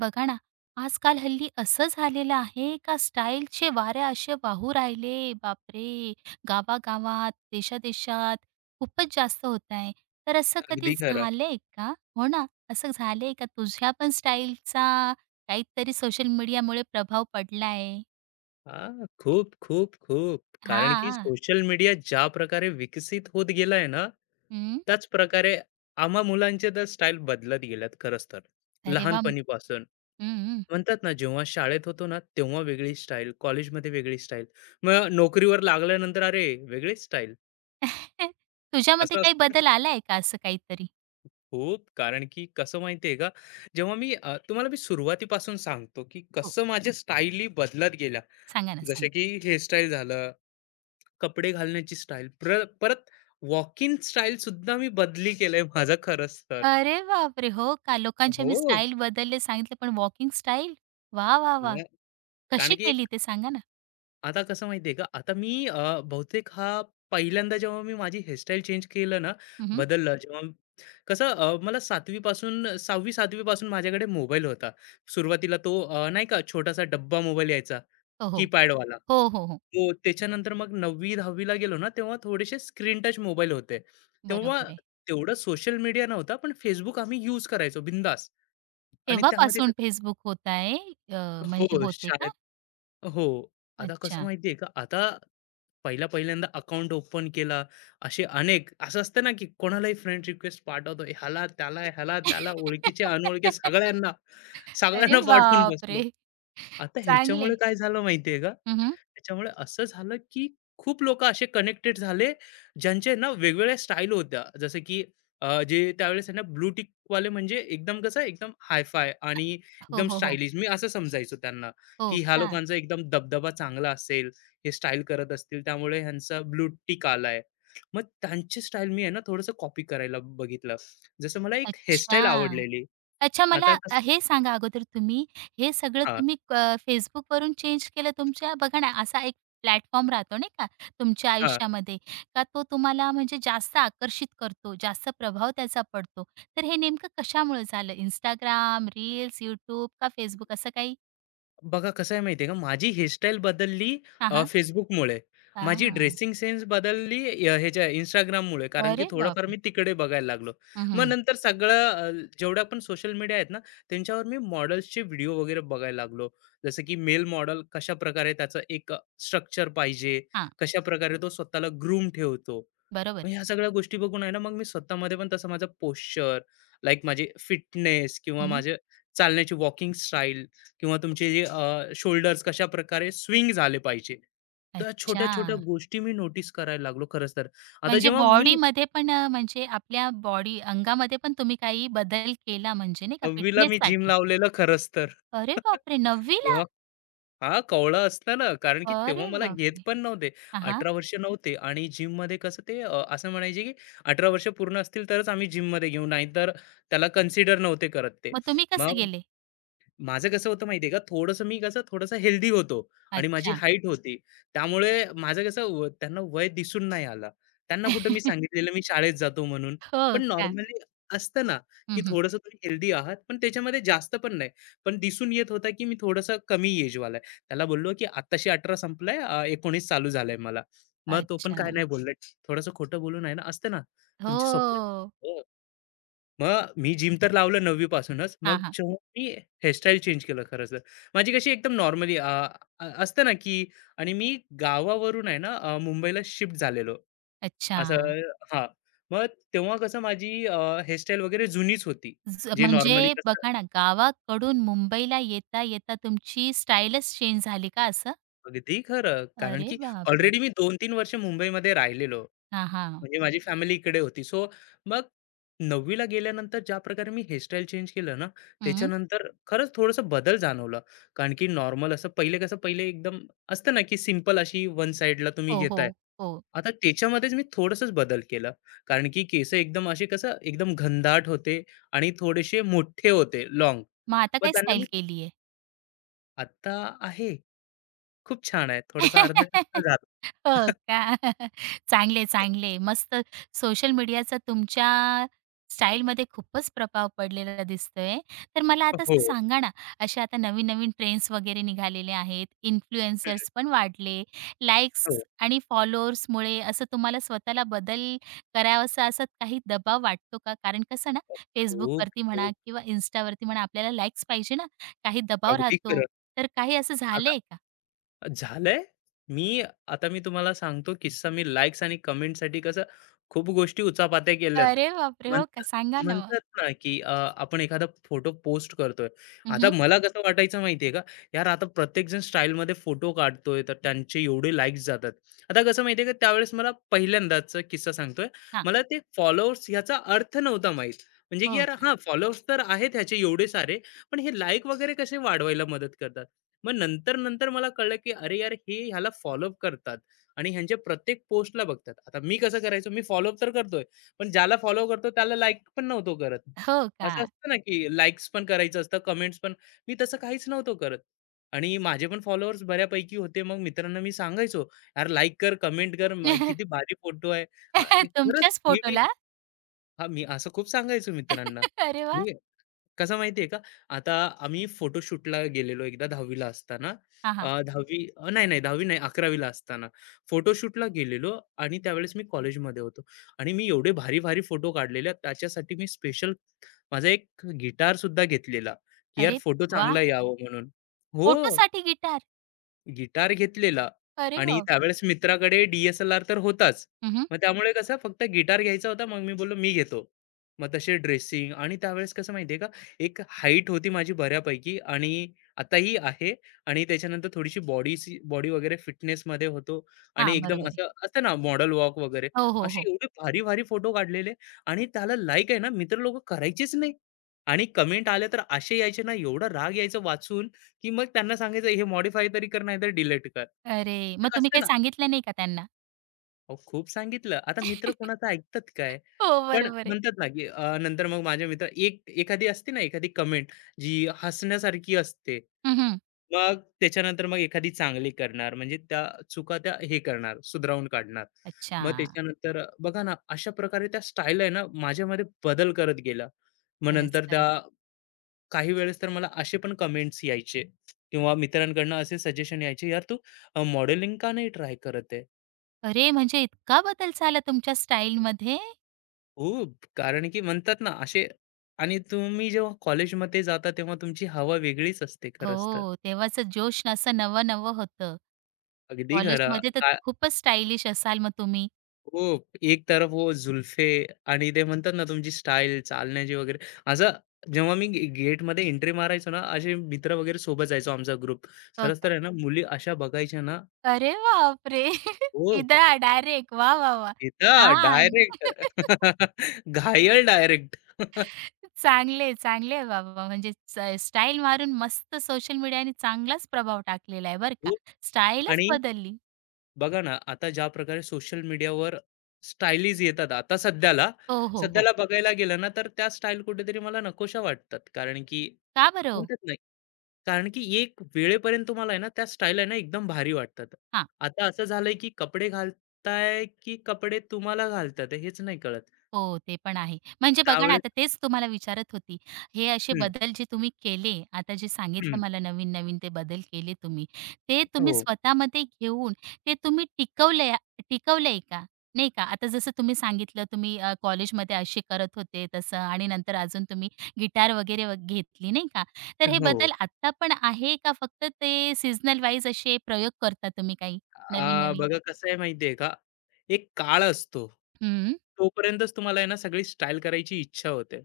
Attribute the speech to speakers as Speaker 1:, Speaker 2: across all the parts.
Speaker 1: बघा ना, आजकाल हल्ली असं झालेलं आहे का स्टाईलचे वारे असे वाहू राहिले, बापरे! गावागावात, देशादेशात खूपच जास्त होत आहे. तर असं कधी
Speaker 2: अगदी खरं.
Speaker 1: झालंय का? हो ना, असं झालंय का तुझ्या पण स्टाईलचा काहीतरी सोशल मीडियामुळे प्रभाव पडलाय?
Speaker 2: खूप, खूप, खूप. कारण की
Speaker 1: हां.
Speaker 2: सोशल मीडिया ज्या प्रकारे विकसित होत गेलाय ना,
Speaker 1: हं.
Speaker 2: त्याच प्रकारे आम्हा मुलांचे तर स्टाईल बदलत गेल्यात खरंच तर,
Speaker 1: अरे वाह! हं,
Speaker 2: लहानपणीपासून.
Speaker 1: हं.
Speaker 2: म्हणतात ना, जेव्हा शाळेत होतो ना, तेव्हा वेगळी स्टाईल, कॉलेजमध्ये वेगळी स्टाईल, मग नोकरीवर लागल्यानंतर अरे वेगळीच स्टाईल,
Speaker 1: तुझ्यामध्ये
Speaker 2: असं
Speaker 1: काही
Speaker 2: असतं
Speaker 1: बदल आलाय का असं काहीतरी?
Speaker 2: खूप. कारण की कसं माहिती का, जेव्हा मी तुम्हाला मी सुरुवातीपासून सांगतो, की
Speaker 1: हो,
Speaker 2: कसं माझ्या स्टाईली बदलत गेल्या.
Speaker 1: सांगा ना
Speaker 2: जसे
Speaker 1: सांगा.
Speaker 2: की हेअरस्टाईल झालं, कपडे घालण्याची स्टाईल, परत वॉकिंग स्टाईल सुद्धा मी बदली केलंय माझा खरंच तर.
Speaker 1: अरे बापरे! हो का? लोकांचे मी
Speaker 2: हो.
Speaker 1: स्टाईल बदलले सांगितले, पण वॉकिंग स्टाईल? वाह, वाह, वाह!
Speaker 2: न कारण
Speaker 1: कशी
Speaker 2: की
Speaker 1: केली
Speaker 2: एक,
Speaker 1: ते सांगा ना?
Speaker 2: आता कसं माहितीये का, आता मी बहुतेक पहिल्यांदा जेव्हा मी माझी हेअरस्टाईल चेंज केलं ना,
Speaker 1: हं,
Speaker 2: बदललं कसं, मला 7वी पासून माझ्याकडे मोबाईल होता. सुरुवातीला तो नाही का छोटासा डब्बा मोबाईल यायचा.
Speaker 1: हो, हो.
Speaker 2: कीपॅडवाला.
Speaker 1: हो, हो, हो.
Speaker 2: हो, त्याच्यानंतर मग 9वी-10वी गेलो ना, तेव्हा थोडेसे स्क्रीन टच मोबाईल होते. तेव्हा
Speaker 1: बरोबर आहे.
Speaker 2: तेवढं सोशल मीडिया नव्हता, पण Facebook आम्ही युज करायचो बिंदास. आणि त्यामध्ये
Speaker 1: तेव्हापासून
Speaker 2: कसं,
Speaker 1: Facebook होत आहे. म्हणजे
Speaker 2: हो,
Speaker 1: होते का?
Speaker 2: शाळेत, हो. आता कसं
Speaker 1: अच्छा.
Speaker 2: माहिती का, आता पहिल्या-पहिल्यांदा अकाउंट ओपन केला, असे अनेक असं असतं ना, की कोणालाही फ्रेंड रिक्वेस्ट पाठवतो. ह्याला, त्याला, ह्याला, त्याला, ओळखीचे, अनोळखी सगळ्यांना,
Speaker 1: अरे
Speaker 2: सगळ्यांना पाठवून बसलोय.
Speaker 1: बापरे!
Speaker 2: आता
Speaker 1: चांगले.
Speaker 2: ह्याच्यामुळे काय झालं माहिती का,
Speaker 1: हं,
Speaker 2: त्याच्यामुळे असं झालं की खूप लोक असे कनेक्टेड झाले ज्यांचे ना वेगवेगळ्या स्टाईल होत्या. जसं की जे त्यावेळेस आहे ना ब्लू टिक वाले म्हणजे एकदम कसं एकदम हायफाय आणि
Speaker 1: हो,
Speaker 2: एकदम
Speaker 1: हो, हो.
Speaker 2: स्टायलिश, मी असं समजायचो त्यांना,
Speaker 1: हो
Speaker 2: की ह्या
Speaker 1: का?
Speaker 2: लोकांचा एकदम दबदबा चांगला असेल, हे स्टाईल करत असतील त्यामुळे ह्यांचा ब्लू टिक आलाय. मग त्यांची स्टाईल मी आहे ना थोडंसं कॉपी करायला बघितलं. जसं मला एक
Speaker 1: अच्छा.
Speaker 2: हेअरस्टाईल आवडलेली.
Speaker 1: अच्छा, मला
Speaker 2: आता कसं,
Speaker 1: हे सांगा अगोदर तुम्ही हे सगळं
Speaker 2: हा
Speaker 1: तुम्ही Facebookवरून चेंज केलं तुमच्या. बघा ना, असा एक प्लॅटफॉर्म राहतो नाही का तुमच्या आयुष्यामध्ये, का तो तुम्हाला म्हणजे जास्त आकर्षित करतो, जास्त प्रभाव त्याचा पडतो. तर हे नेमकं कशामुळे झालं? Instagram, रील्स, YouTube का Facebook असं काही?
Speaker 2: बघा कसं आहे माहिती आहे का, माझी हेअरस्टाईल बदलली
Speaker 1: हां, हां.
Speaker 2: Facebookमुळे. माझी
Speaker 1: हां.
Speaker 2: ड्रेसिंग सेन्स बदलली ह्याच्या Instagramमुळे, कारण की
Speaker 1: अरे
Speaker 2: थोडंफार
Speaker 1: बापरे!
Speaker 2: मी तिकडे बघायला लागलो.
Speaker 1: हं,
Speaker 2: मग
Speaker 1: हं.
Speaker 2: नंतर सगळं, जेवढ्या पण सोशल मीडिया आहेत ना, त्यांच्यावर मी मॉडेल्सचे व्हिडिओ वगैरे बघायला लागलो. जसं की मेल मॉडेल कशाप्रकारे त्याचं एक स्ट्रक्चर पाहिजे, कशाप्रकारे तो स्वतःला ग्रूम ठेवतो.
Speaker 1: बरोबर
Speaker 2: मग
Speaker 1: आहे.
Speaker 2: ह्या सगळ्या गोष्टी बघून आहे ना, मग मी स्वतःमध्ये पण तसं माझा पोश्चर, लाइक माझे फिटनेस किंवा
Speaker 1: हं.
Speaker 2: माझे चालण्याची वॉकिंग स्टाईल किंवा तुमचे जे शोल्डर्स कशा प्रकारे स्विंग झाले पाहिजे. तर
Speaker 1: अच्छा.
Speaker 2: छोट्या-छोट्या गोष्टी मी नोटीस करायला लागलो खरंच तर. आता
Speaker 1: म्हणजे
Speaker 2: जेव्हा मी
Speaker 1: बॉडीमध्ये पण म्हणजे आपल्या बॉडी अंगामध्ये पण तुम्ही काही बदल केला म्हणजे नाही का
Speaker 2: 9वीला मी जिम
Speaker 1: फिटनेससाठी?
Speaker 2: लावलेलं खरंच तर.
Speaker 1: अरे बापरे! 9वी.
Speaker 2: तेव्हा कवळा असताना, कारण की
Speaker 1: अरे
Speaker 2: तेव्हा मला घेत
Speaker 1: बापरे!
Speaker 2: पण नव्हते.
Speaker 1: हां, हां.
Speaker 2: 18 वर्ष नव्हते आणि जिममध्ये कसं ते, असं म्हणायचे की 18 वर्ष पूर्ण असतील तरच आम्ही जिममध्ये घेऊ, नाहीतर त्याला कन्सिडर नव्हते करत ते.
Speaker 1: मग तुम्ही कसे
Speaker 2: मग
Speaker 1: गेले?
Speaker 2: माझं कसं होतं माहिती आहे का, थोडंसं मी कसं थोडंसं हेल्दी होतो आणि माझी
Speaker 1: अच्छा.
Speaker 2: हाईट होती. त्यामुळे माझं कसं व त्यांना वय दिसून नाही आलं. त्यांना कुठं मी सांगितलेलं मी शाळेत जातो म्हणून.
Speaker 1: हो
Speaker 2: पण
Speaker 1: का?
Speaker 2: नॉर्मली असतं ना, की
Speaker 1: हं, हं.
Speaker 2: थोडंसं तुम्ही हेल्दी आहात, पण त्याच्यामध्ये जास्त पण नाही. पण दिसून येत होता, की मी थोडंसं कमी एजवाला आहे. त्याला बोललो, की "आत्ताशी 18 संपलंय, 19 चालू झालंय मला." मग तो पण
Speaker 1: अच्छा.
Speaker 2: काय नाही बोलला. थोडंसं खोटं बोलून आहे ना, असतं ना तुमचे स्वप्न.
Speaker 1: हो.
Speaker 2: मग मी जिम तर लावलं 9वी पासूनच.
Speaker 1: हां,
Speaker 2: मग
Speaker 1: हां.
Speaker 2: जेव्हा मी हेअरस्टाईल चेंज केलं खरं तर. माझी कशी एकदम नॉर्मली, असतं ना, की आणि मी गावावरून आहे ना, मुंबईला शिफ्ट झालेलो.
Speaker 1: अच्छा.
Speaker 2: असं, हां. मग तेव्हा कसं माझी, हेअरस्टाईल वगैरे जुनीच होती.
Speaker 1: ज
Speaker 2: जे नॉर्मली,
Speaker 1: म्हणजे बघा ना, गावाकडून मुंबईला येता-येता तुमची स्टाईलच चेंज झाली का असं?
Speaker 2: अगदी खरं. कारण
Speaker 1: अरे
Speaker 2: की
Speaker 1: बापरे!
Speaker 2: ऑलरेडी मी 2-3 वर्ष मुंबईमध्ये राहिलेलो.
Speaker 1: हां, हां.
Speaker 2: म्हणजे माझी फॅमिली इकडे होती. सो मग 9वी गेल्यानंतर ज्या प्रकारे मी हेअरस्टाईल चेंज केलं ना,
Speaker 1: हं.
Speaker 2: त्याच्यानंतर खरंच थोडंसं बदल जाणवला. कारण की नॉर्मल असं पहिले कसं पहिले एकदम असतं ना, की सिंपल अशी वन साइडला तुम्ही
Speaker 1: हो, हो,
Speaker 2: घेताय.
Speaker 1: हो.
Speaker 2: आता त्याच्यामध्येच मी थोडंसंच बदल केला. कारण की केस एकदम असे कसं एकदम घनदाट होते आणि थोडेसे मोठे होते, लाँग.
Speaker 1: मग आता
Speaker 2: मग
Speaker 1: काय
Speaker 2: त्यांना
Speaker 1: स्टाईल
Speaker 2: मी,
Speaker 1: केली?
Speaker 2: आता आहे, खूप छान आहे. थोडंसं अर्ध कच्चं झालं.
Speaker 1: हो का? चांगले, चांगले. मस्त. सोशल मीडियाचा तुमच्या स्टाईलमध्ये खूपच प्रभाव पडलेला दिसतोय. तर मला आता असं
Speaker 2: हो.
Speaker 1: सांगा ना, अशा आता नवीन-नवीन ट्रेंड्स वगैरे निघालेले आहेत,
Speaker 2: हं.
Speaker 1: इन्फ्लुएन्सर्स पण वाढले, लाईक्स
Speaker 2: हो.
Speaker 1: आणि फॉलोअर्समुळे असं तुम्हाला स्वतःला बदल करावासा असा काही दबाव वाटतो का? कारण कसं ना,
Speaker 2: खूप,
Speaker 1: Facebookवरती म्हणा
Speaker 2: खूप.
Speaker 1: किंवा Instaवरती म्हणा, आपल्याला लाईक्स पाहिजे ना, काही दबाव
Speaker 2: अगदी
Speaker 1: राहतो.
Speaker 2: खरं.
Speaker 1: तर काही असं झालंय.
Speaker 2: झालंय. मी, आता मी तुम्हाला सांगतो किस्सा. मी लाइक्स आणि कमेंटसाठी कसं खूप गोष्टी उचापात्या केल्यात.
Speaker 1: अरे बापरे! हो
Speaker 2: म्हणत
Speaker 1: का? सांगा ना मग?
Speaker 2: म्हणतात ना, की आपण एखादा फोटो पोस्ट करतोय. आता
Speaker 1: हं,
Speaker 2: मला कसं वाटायचं माहितीये का? यार आता प्रत्येकजण स्टाईलमध्ये फोटो काढतोय, तर त्यांचे एवढे लाइक्स जातात. आता कसं माहितीये का, त्यावेळेस मला पहिल्यांदाचा किस्सा सांगतोय.
Speaker 1: हां.
Speaker 2: मला ते फॉलोअर्स ह्याचा अर्थ नव्हता माहीत. म्हणजे की
Speaker 1: हो
Speaker 2: यार,
Speaker 1: का?
Speaker 2: फॉलोअर्स तर आहेत ह्याचे एवढे सारे, पण हे लाइक वगैरे कसे वाढवायला मदत करतात? मग नंतर नंतर मला कळलं की अरे यार, हे ह्याला फॉलोअप करतात आणि ह्यांच्या प्रत्येक पोस्टला बघतात. आता मी कसं करायचो, मी फॉलोअप तर करतोय, पण ज्याला फॉलो करतो त्याला लाइक पण नव्हतो करत.
Speaker 1: हो का?
Speaker 2: असं असतं ना की लाइक्स पण करायचं असतं, कमेंट्स पण. मी तसं काहीच नव्हतो करत आणि माझे पण फॉलोअर्स बऱ्यापैकी होते. मग मित्रांना मी सांगायचो, "यार लाइक कर, कमेंट कर, किती भारी फोटो आहे." अ, खरंच
Speaker 1: तुमच्याच
Speaker 2: हे मी,
Speaker 1: फोटोला?
Speaker 2: मी असं खूप सांगायचो मित्रांना.
Speaker 1: अरे वाह!
Speaker 2: मी कसं माहितीये का? आता आम्ही फोटोशूटला गेलेलो एकदा 10वी ला असताना.
Speaker 1: हां, हां.
Speaker 2: 10वी, नाही, नाही 10वी नाही, 11वी ला असताना. फोटोशूटला गेलेलो आणि त्यावेळेस मी कॉलेजमध्ये होतो आणि मी एवढे भारी-भारी फोटो काढलेले, त्याच्यासाठी मी स्पेशल माझा एक गिटारसुद्धा घेतलेला, की यार
Speaker 1: अरे
Speaker 2: फोटो
Speaker 1: वाह!
Speaker 2: चांगला यावं म्हणून. हो.
Speaker 1: फोटोसाठी गिटार.
Speaker 2: गिटार घेतलेला
Speaker 1: अरे
Speaker 2: आणि
Speaker 1: बापरे!
Speaker 2: त्यावेळेस मित्राकडे डी एस तर होताच.
Speaker 1: हं, हं.
Speaker 2: मग त्यामुळे कसं फक्त गिटार घ्यायचा होता, मग मी बोललो, "मी घेतो." मग तसे ड्रेसिंग आणि त्यावेळेस कसं माहिती का, एक हाईट होती माझी बऱ्यापैकी आणि आताही आहे, आणि त्याच्यानंतर थोडीशी बॉडी वगैरे फिटनेसमध्ये होतो,
Speaker 1: हां,
Speaker 2: आणि एकदम
Speaker 1: बरोबर आहे.
Speaker 2: असं असतं ना मॉडेल वॉक वगैरे,
Speaker 1: हो, हो, हो.
Speaker 2: असे एवढे भारी-भारी फोटो काढलेले आणि त्याला लाईक आहे ना, मित्र लोकं करायचेच नाही, आणि कमेंट आल्या तर असे यायचे ना, एवढा राग यायचा वाचून की मग त्यांना सांगायचं हे मॉडिफाय तरी कर नाहीतर डिलीट कर.
Speaker 1: अरे, मग
Speaker 2: एक
Speaker 1: तुम्ही
Speaker 2: असते
Speaker 1: काही
Speaker 2: ना.
Speaker 1: सांगितलं नाही का त्यांना?
Speaker 2: अहो, खूप सांगितलं. आता मित्र कोणाचं ऐकतात काय?
Speaker 1: हो,
Speaker 2: पण
Speaker 1: बरोबर आहे.
Speaker 2: म्हणतात ना, की नंतर मग माझे मित्र एक एखादी असते ना, एखादी कमेंट जी हसण्यासारखी असते.
Speaker 1: हं,
Speaker 2: मग त्याच्यानंतर मग एखादी चांगली करणार, म्हणजे त्या चुका त्या हे करणार, सुधारून काढणार.
Speaker 1: अच्छा.
Speaker 2: मग त्याच्यानंतर बघा ना, अशा प्रकारे त्या स्टाईल आहे ना, माझ्यामध्ये बदल करत गेला. मग
Speaker 1: खरंच,
Speaker 2: नंतर त्या
Speaker 1: खरंच.
Speaker 2: काही वेळेस तर मला असे पण कमेंट्स यायचे किंवा मित्रांकडनं असे सजेशन यायचे, "यार, तू मॉडेलिंग का नाही ट्राय करत आहे?"
Speaker 1: अरे, म्हणजे इतका बदल झाला तुमच्या स्टाईलमध्ये?
Speaker 2: हो, कारण की म्हणतात ना असे, आणि तुम्ही जेव्हा कॉलेजमध्ये जाता तेव्हा तुमची हवा वेगळीच असते खरंच तर.
Speaker 1: हो, तेव्हाचं जोश असं नवं-नवं होतं.
Speaker 2: अगदी खरं.
Speaker 1: कॉलेजमध्ये तर
Speaker 2: काय
Speaker 1: खूपच स्टायलिश असाल मग तुम्ही.
Speaker 2: हो, एक तरफ हो जुल्फे, आणि ते म्हणतात ना तुमची स्टाईल, चालण्याची वगैरे. असं जेव्हा मी गेटमध्ये एंट्री मारायचो ना, असे मित्र वगैरे सोबत जायचो आमचा ग्रुप.
Speaker 1: हो
Speaker 2: खरंच तर
Speaker 1: का?
Speaker 2: आहे ना, मुली अशा बघायच्या ना.
Speaker 1: अरे बापरे!
Speaker 2: हो.
Speaker 1: पिंधळा डायरेक्ट. वाह, वा वा.
Speaker 2: तिथं
Speaker 1: छान.
Speaker 2: डायरेक्ट. घायल डायरेक्ट.
Speaker 1: चांगले, चांगले आहे बाबा. म्हणजे स स्टाईल मारून मस्त सोशल मीडियाने चांगलाच प्रभाव टाकलेला आहे बरं का.
Speaker 2: खूप.
Speaker 1: स्टाईलच
Speaker 2: आणि
Speaker 1: बदलली.
Speaker 2: बघा ना, आता ज्या प्रकारे सोशल मीडियावर स्टाइलीज येतात आता सध्याला,
Speaker 1: हो, हो, हो.
Speaker 2: सध्याला बघायला गेलं ना, तर त्या स्टाईल कुठेतरी मला नकोशा वाटतात. कारण की
Speaker 1: का बरं हो?
Speaker 2: म्हणतात नाही, कारण की एक वेळेपर्यंत तुम्हाला आहे ना, त्या स्टाईल आहे ना, एकदम भारी वाटतात.
Speaker 1: हां.
Speaker 2: आता असं झालंय की कपडे घालताय की कपडे तुम्हाला घालतात हेच नाही कळत.
Speaker 1: हो, ते पण आहे. म्हणजे बघा ना,
Speaker 2: त्यावेळेस,
Speaker 1: आता तेच तुम्हाला विचारत होती. हे असे
Speaker 2: हं,
Speaker 1: बदल जे तुम्ही केले, आता जे सांगितलं
Speaker 2: हं.
Speaker 1: मला नवीन-नवीन ते बदल केले तुम्ही, ते तुम्ही
Speaker 2: हो,
Speaker 1: स्वतःमध्ये घेऊन ते तुम्ही टिकवलंय. टिकवलंय का? नाही का? आता जसं तुम्ही सांगितलं तुम्ही कॉलेजमध्ये असे करत होते तसं आणि नंतर अजून तुम्ही गिटार वगैरे व घेतली नाही का? तर हे
Speaker 2: हो.
Speaker 1: बदल आत्ता पण आहे का फक्त ते सीझनल वाईज असे प्रयोग करता तुम्ही काही नवीन-नवीन?
Speaker 2: बघा कसं आहे माहिती का? एक काळ असतो.
Speaker 1: हं,
Speaker 2: तोपर्यंतच तुम्हाला आहे ना सगळी स्टाईल करायची इच्छा होते.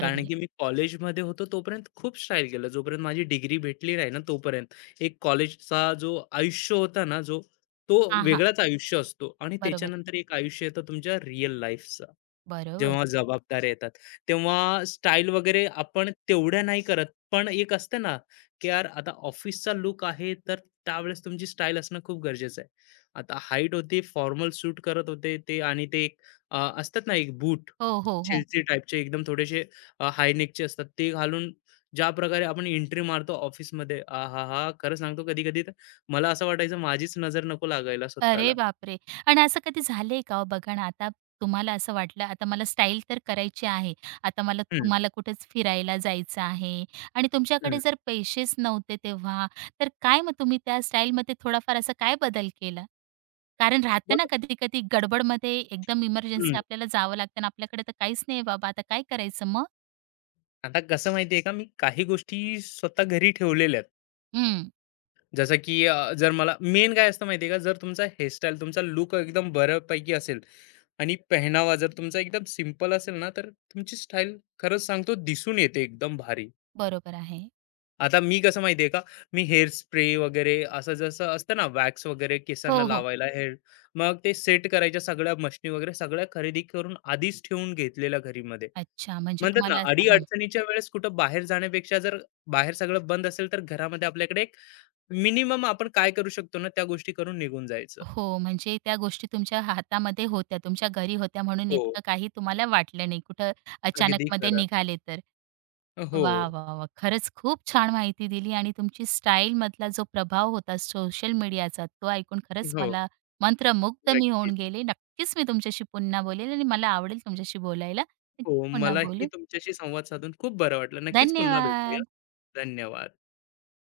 Speaker 2: कारण
Speaker 1: आहे.
Speaker 2: की मी कॉलेजमध्ये होतो तोपर्यंत खूप स्टाईल केलं. जोपर्यंत माझी डिग्री भेटली नाही ना तोपर्यंत. एक कॉलेजचा जो आयुष्य होता ना जो, तो
Speaker 1: हां, हां.
Speaker 2: वेगळाच आयुष्य असतो आणि
Speaker 1: बरोबर आहे.
Speaker 2: त्याच्यानंतर एक आयुष्य येतं तुमच्या रिअल लाईफचं.
Speaker 1: बरोबर.
Speaker 2: जेव्हा जबाबदाऱ्या येतात. तेव्हा स्टाईल वगैरे आपण तेवढ्या नाही करत. पण एक असतं ना, की यार आता ऑफिसचा लूक आहे तर त्यावेळेस तुमची स्टाईल असणं खूप गरजेचं आहे. आता हाईट होती, फॉर्मल सूट करत होते ते, आणि ते एक असतात ना एक बूट,
Speaker 1: हो, हो, हो.
Speaker 2: चिलची टाईपचे एकदम थोडेसे हाय नेकचे असतात ते घालून ज्या प्रकारे आपण एंट्री मारतो ऑफिसमध्ये, आहाहा! खरं सांगतो कधी-कधी तर मला असं वाटायचं माझीच नजर नको लागायला स्वतःला.
Speaker 1: अरे बापरे! आणि असं कधी झालंय का हो? बघा ना, आता तुम्हाला असं वाटलं, आता मला स्टाईल तर करायची आहे. आता मला
Speaker 2: हं,
Speaker 1: तुम्हाला कुठेच फिरायला जायचं आहे आणि
Speaker 2: हं.
Speaker 1: तुमच्याकडे जर पैसेच नव्हते तेव्हा, तर काय मग तुम्ही त्या स्टाईलमध्ये थोडाफार असा काय बदल केला? कारण राहतं
Speaker 2: मग,
Speaker 1: ना कधी-कधी गडबडमध्ये एकदम इमर्जन्सी
Speaker 2: हं.
Speaker 1: आपल्याला जावं लागतं आणि आपल्याकडे तर काहीच नाही बाबा, आता काय करायचं मग?
Speaker 2: आता कसं माहिती का, मी काही गोष्टी स्वतः घरी ठेवलेल्या आहेत.
Speaker 1: हं,
Speaker 2: जसं की जर मला मेन काय असतं माहिती आहे का, जर तुमचा हेअरस्टाईल, तुमचा लूक एकदम बऱ्यापैकी असेल आणि पेहनावा जर तुमचा एकदम सिंपल असेल ना, तर तुमची स्टाईल खरंच सांगतो दिसून येते एकदम भारी.
Speaker 1: बरोबर आहे.
Speaker 2: आता मी कसं माहितीये का, मी हेअर स्प्रे वगैरे असं जसं असतं ना वॅक्स वगैरे केसांना
Speaker 1: हो, हो.
Speaker 2: लावायला हेअर, मग ते सेट करायच्या सगळ्या मशनी वगैरे सगळ्या खरेदी करून आधीच ठेवून घेतलेल्या घरीमध्ये.
Speaker 1: अच्छा, म्हणजे
Speaker 2: म्हणतात ना
Speaker 1: तुम्हाला असं
Speaker 2: अडी-अडचणीच्या वेळेस कुठं बाहेर जाण्यापेक्षा, जर बाहेर सगळं बंद असेल, तर घरामध्ये आपल्याकडे एक मिनिमम आपण काय करू शकतो ना, त्या गोष्टी करून निघून जायचं.
Speaker 1: हो, म्हणजे त्या गोष्टी तुमच्या हातामध्ये होत्या, तुमच्या घरी होत्या म्हणून
Speaker 2: हो.
Speaker 1: इतकं काही तुम्हाला वाटलं नाही, कुठं
Speaker 2: अगदी
Speaker 1: अचानकमध्ये
Speaker 2: खरं.
Speaker 1: निघाले तर. वाह,
Speaker 2: हो,
Speaker 1: वाह, वाह! खरंच खूप छान माहिती दिली आणि तुमची स्टाईलमधला जो प्रभाव होता सोशल मीडियाचा, तो ऐकून खरंच
Speaker 2: हो.
Speaker 1: मला मंत्रमुग्ध मी
Speaker 2: नक्कीच.
Speaker 1: होऊन गेले. नक्कीच मी तुमच्याशी पुन्हा बोलेल आणि मला आवडेल तुमच्याशी बोलायला. नक्की
Speaker 2: हो,
Speaker 1: पुन्हा
Speaker 2: मलाही
Speaker 1: बोलू.
Speaker 2: तुमच्याशी संवाद साधून खूप बरं वाटलं. नक्कीच पुन्हा भेटूया.
Speaker 1: धन्यवाद.
Speaker 2: धन्यवाद.